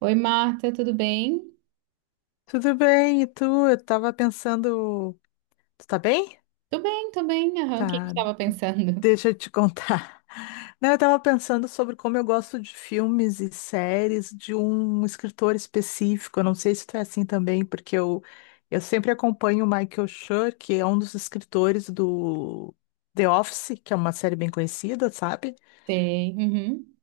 Oi, Marta, tudo bem? Tudo bem, e tu? Eu tava pensando. Tu tá bem? Tô bem, tô bem. Aham, o que que eu Tá, estava pensando? deixa eu te contar. Não, eu tava pensando sobre como eu gosto de filmes e séries de um escritor específico. Eu não sei se tu é assim também, porque eu sempre acompanho o Michael Schur, que é um dos escritores do The Office, que é uma série bem conhecida, sabe? Sei. Uhum,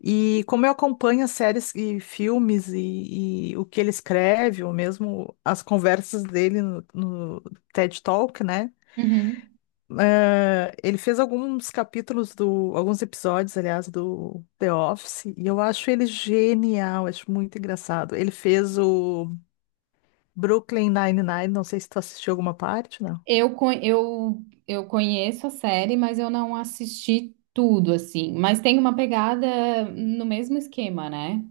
E como eu acompanho séries e filmes e o que ele escreve, ou mesmo as conversas dele no TED Talk, né? uhum. Ele fez alguns capítulos do, alguns episódios, aliás, do The Office, e eu acho ele genial, acho muito engraçado. Ele fez o Brooklyn Nine-Nine, não sei se tu assistiu alguma parte, né? Eu conheço a série, mas eu não assisti tudo, assim. Mas tem uma pegada no mesmo esquema, né?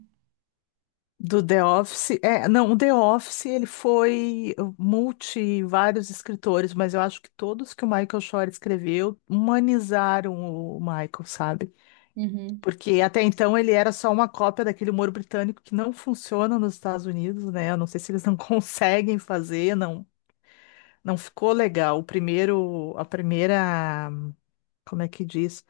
Do The Office. É, não, o The Office ele foi multi vários escritores, mas eu acho que todos que o Michael Shore escreveu humanizaram o Michael, sabe? Uhum. Porque até então ele era só uma cópia daquele humor britânico que não funciona nos Estados Unidos, né? Eu não sei se eles não conseguem fazer, não, não ficou legal. O primeiro, a primeira, como é que diz?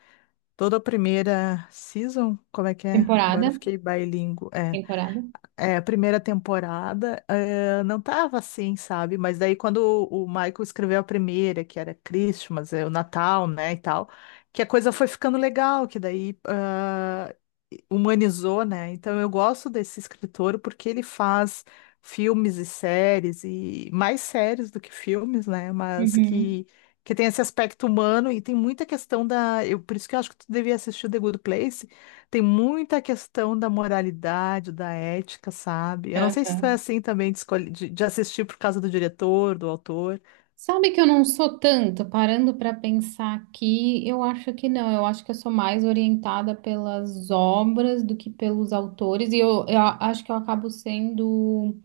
Toda a primeira season, como é que é? Agora eu Temporada? fiquei bilíngue. É Temporada. é, a primeira temporada, é, não tava assim, sabe? Mas daí quando o Michael escreveu a primeira, que era Christmas, é, o Natal, né, e tal, que a coisa foi ficando legal, que daí ah, humanizou, né? Então eu gosto desse escritor porque ele faz filmes e séries, e mais séries do que filmes, né? Mas Uhum. Que tem esse aspecto humano e tem muita questão da... Eu, por isso que eu acho que tu devia assistir o The Good Place, tem muita questão da moralidade, da ética, sabe? Eu não sei se tu é Aham. assim também de, de assistir por causa do diretor, do autor. Sabe que eu não sou tanto, parando pra pensar aqui, eu acho que não, eu acho que eu sou mais orientada pelas obras do que pelos autores, e eu acho que eu acabo sendo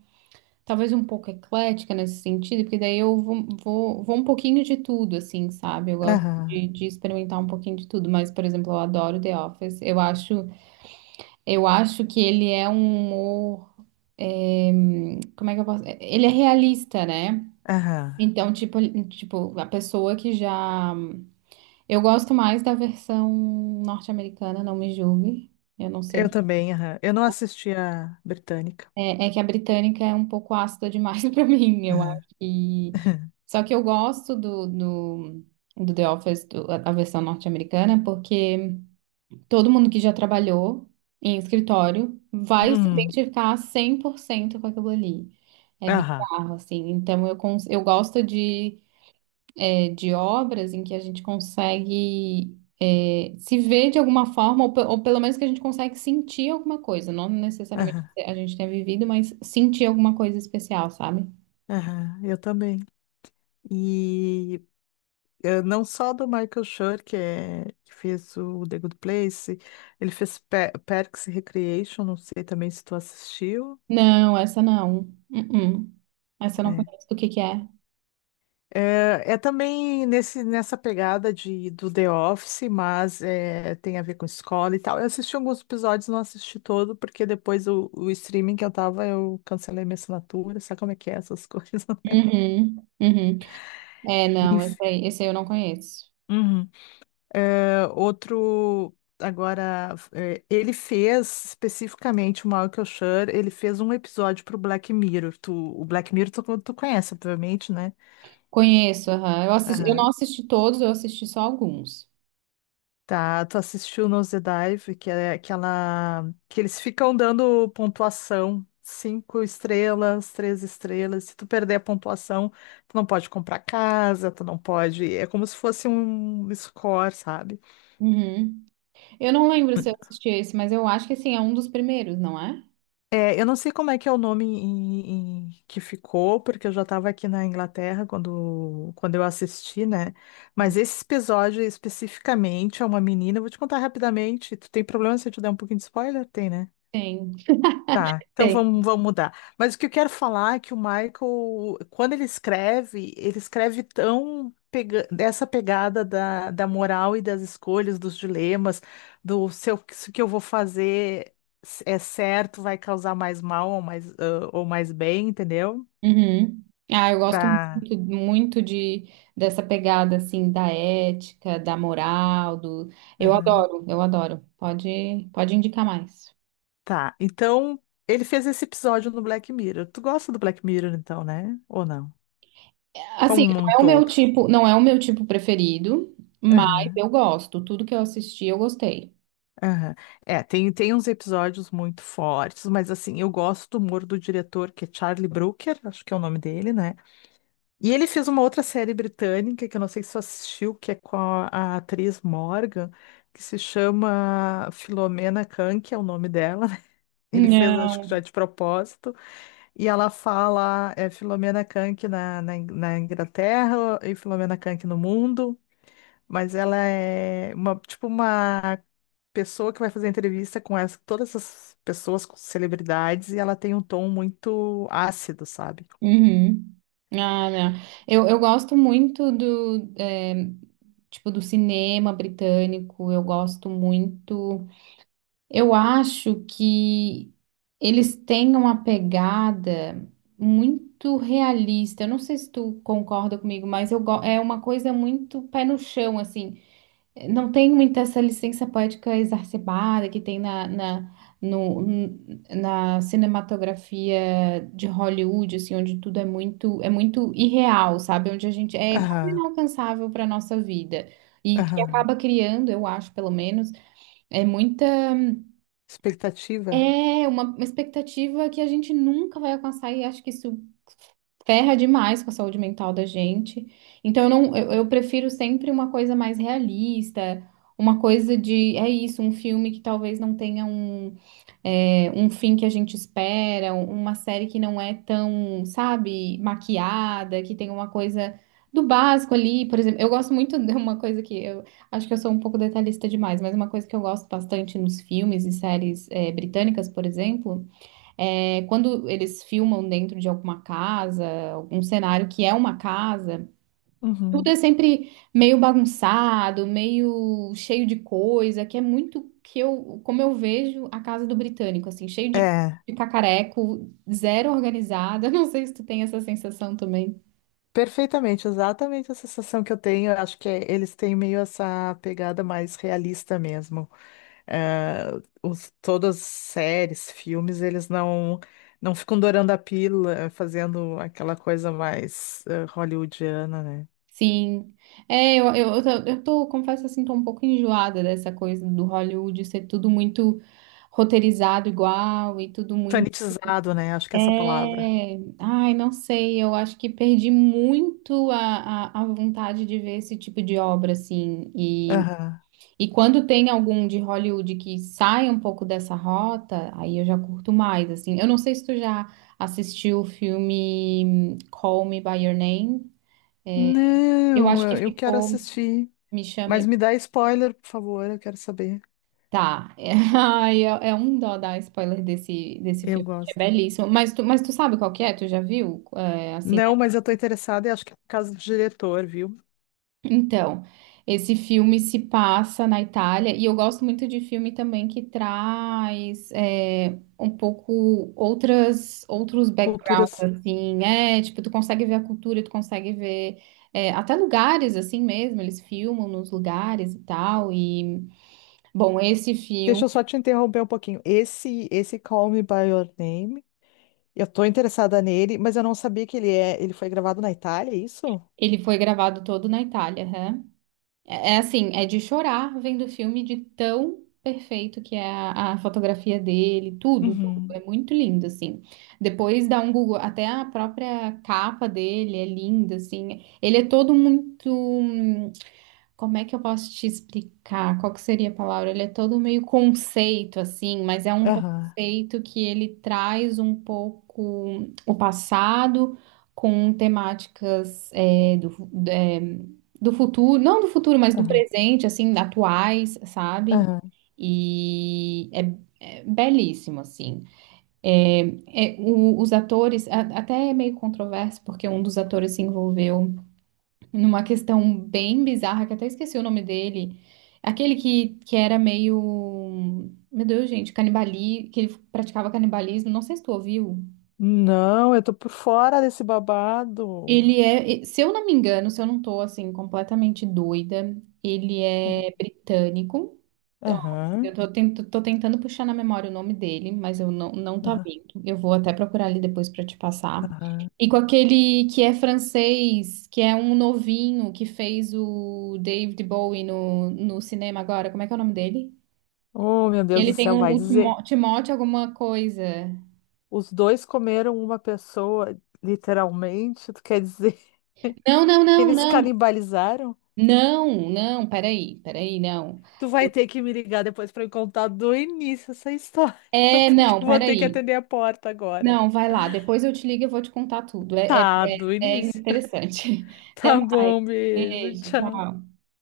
talvez um pouco eclética nesse sentido, porque daí eu vou um pouquinho de tudo, assim, sabe? Eu gosto Aham, de experimentar um pouquinho de tudo, mas, por exemplo, eu adoro The Office. Eu acho que ele é um humor, eh, como é que eu posso? Ele é realista, né? aham. Então, tipo, a pessoa que já. Eu gosto mais da versão norte-americana, não me julgue. Eu não sei. Eu também, aham. Eu não assisti a britânica. É que a britânica é um pouco ácida demais para mim, eu Aham. acho. E. Só que eu gosto do The Office, a versão norte-americana, porque todo mundo que já trabalhou em escritório vai se Uhum. identificar 100% com aquilo ali. É Aham, bizarro, assim. Então eu gosto de obras em que a gente consegue se ver de alguma forma, ou, ou pelo menos que a gente consegue sentir alguma coisa, não necessariamente aham, a gente tenha vivido, mas sentir alguma coisa especial, sabe? aham, eu também. E não só do Michael Schur, que, é, que fez o The Good Place, ele fez Parks and Recreation, não sei também se tu assistiu. Não, essa não. Uh-uh. Essa eu não É. conheço do que é. É, é também nessa pegada de, do The Office, mas é, tem a ver com escola e tal. Eu assisti alguns episódios, não assisti todo, porque depois o streaming que eu tava, eu cancelei minha assinatura, sabe como é que é essas coisas? Uhum, uhum. É, não, esse Enfim. aí, esse aí eu não conheço. Uhum. É, outro, agora, é, ele fez especificamente o Michael Schur, ele fez um episódio pro Black Mirror. O Black Mirror tu conhece, obviamente, né? Conheço, aham. Eu assisti, eu não Aham. assisti todos, eu assisti só alguns. Tá, tu assistiu Nose Dive, que é aquela que eles ficam dando pontuação, cinco estrelas, três estrelas. Se tu perder a pontuação, tu não pode comprar casa, tu não pode. É como se fosse um score, sabe? Uhum. Eu não lembro se eu assisti esse, mas eu acho que assim, é um dos primeiros, não é? É, eu não sei como é que é o nome que ficou, porque eu já estava aqui na Inglaterra quando eu assisti, né? Mas esse episódio especificamente é uma menina. Eu vou te contar rapidamente. Tu tem problema se eu te der um pouquinho de spoiler? Tem, né? Tem. Tá, então Tem. vamos mudar. Mas o que eu quero falar é que o Michael, quando ele escreve tão pega dessa pegada da moral e das escolhas, dos dilemas, do se o que eu vou fazer é certo, vai causar mais mal ou mais, ah, ou mais bem, entendeu? Uhum. Ah, eu gosto Pra... muito, muito de dessa pegada assim da ética, da moral, do eu Aham. adoro, eu adoro. Pode, pode indicar mais. Tá, então ele fez esse episódio no Black Mirror. Tu gosta do Black Mirror, então, né? Ou não? Assim, Como um não é o meu todo. tipo, não é o meu tipo preferido, mas eu gosto. Tudo que eu assisti, eu gostei. Aham. É, tem, tem uns episódios muito fortes, mas assim, eu gosto do humor do diretor, que é Charlie Brooker, acho que é o nome dele, né? E ele fez uma outra série britânica, que eu não sei se você assistiu, que é com a atriz Morgan, que se chama Filomena Khan, que é o nome dela, né? Ele fez, acho que Não. já de propósito, e ela fala é, Filomena Khan na Inglaterra e Filomena Khan no mundo. Mas ela é uma, tipo uma pessoa que vai fazer entrevista com todas essas pessoas, com celebridades, e ela tem um tom muito ácido, sabe? Uhum. Ah, não. Eu gosto muito do, tipo, do cinema britânico. Eu gosto muito. Eu acho que eles têm uma pegada muito realista. Eu não sei se tu concorda comigo, mas é uma coisa muito pé no chão, assim. Não tem muita essa licença poética exacerbada que tem na, na, no- n- na cinematografia de Hollywood, assim, onde tudo é muito irreal, sabe? Onde a gente é quase Aham, inalcançável para nossa vida. E que aham. acaba criando, eu acho, pelo menos. É muita. Expectativa? É uma expectativa que a gente nunca vai alcançar e acho que isso ferra demais com a saúde mental da gente. Então, eu, não, eu prefiro sempre uma coisa mais realista, uma coisa de, é isso, um filme que talvez não tenha um fim que a gente espera, uma série que não é tão, sabe, maquiada, que tem uma coisa do básico ali. Por exemplo, eu gosto muito de uma coisa que eu acho que eu sou um pouco detalhista demais, mas uma coisa que eu gosto bastante nos filmes e séries, britânicas, por exemplo. É, quando eles filmam dentro de alguma casa, algum cenário que é uma casa, tudo é Uhum. sempre meio bagunçado, meio cheio de coisa, que é muito que eu, como eu vejo a casa do britânico, assim, cheio de, É, de cacareco, zero organizada. Não sei se tu tem essa sensação também. perfeitamente, exatamente a sensação que eu tenho. Eu acho que eles têm meio essa pegada mais realista mesmo. Todas as séries, filmes, eles não ficam dourando a pílula, fazendo aquela coisa mais hollywoodiana, né? Sim. É, confesso assim, tô um pouco enjoada dessa coisa do Hollywood ser tudo muito roteirizado igual e tudo. Sanitizado, né? Acho que é essa palavra. É, ai, não sei, eu acho que perdi muito a vontade de ver esse tipo de obra, assim, e, Aham. e quando tem algum de Hollywood que sai um pouco dessa rota, aí eu já curto mais, assim, eu não sei se tu já assistiu o filme Call Me By Your Name. Eu Não, acho que eu quero ficou, assistir. me chame, Mas me dá spoiler, por favor, eu quero saber. tá. Ai, é um dó dar spoiler desse Eu filme, que é gosto. belíssimo, mas tu sabe qual que é, tu já viu. É, assim. Não, mas eu tô interessada e acho que é por causa do diretor, viu? Então, esse filme se passa na Itália e eu gosto muito de filme também que traz um pouco outras outros Culturas. backgrounds assim, é tipo tu consegue ver a cultura, tu consegue ver até lugares assim mesmo, eles filmam nos lugares e tal e bom, esse Deixa filme eu só te interromper um pouquinho. Esse Call Me By Your Name. Eu tô interessada nele, mas eu não sabia que ele é. Ele foi gravado na Itália, é isso? ele foi gravado todo na Itália, né? É assim, é de chorar vendo o filme de tão perfeito que é a fotografia dele, tudo, tudo. É Uhum. muito lindo, assim. Depois dá um Google, até a própria capa dele é linda, assim. Ele é todo muito. Como é que eu posso te explicar? Qual que seria a palavra? Ele é todo meio conceito, assim, mas é um Aham. conceito que ele traz um pouco o passado com temáticas do futuro, não do futuro, mas do Aham. presente, assim, atuais, sabe? Aham. E é belíssimo, assim. É, os atores, até é meio controverso, porque um dos atores se envolveu numa questão bem bizarra, que até esqueci o nome dele. Aquele que era meio. Meu Deus, gente, que ele praticava canibalismo. Não sei se tu ouviu. Não, eu tô por fora desse babado. Ele é, se eu não me engano, se eu não tô assim completamente doida, ele é Aham. britânico. Eu Aham. tô, ten- tô tentando puxar na memória o nome dele, mas eu não, não tá Aham. vindo. Eu vou até procurar ali depois pra te passar. Aham. E com aquele que é francês, que é um novinho, que fez o David Bowie no cinema agora. Como é que é o nome dele? Oh, meu Deus do Ele tem céu, um, vai um dizer. Timóteo alguma coisa. Os dois comeram uma pessoa, literalmente. Tu quer dizer Não, não, que não, eles não. canibalizaram? Não, não, peraí, peraí, não. Tu vai Eu- ter que me ligar depois pra me contar do início essa história, É, porque não, eu vou ter que peraí. atender a porta agora. Não, vai lá. Depois eu te ligo e eu vou te contar tudo. É, é, Tá, do é início. interessante. Até Tá mais. bom, beijo, Beijo, tchau. tchau.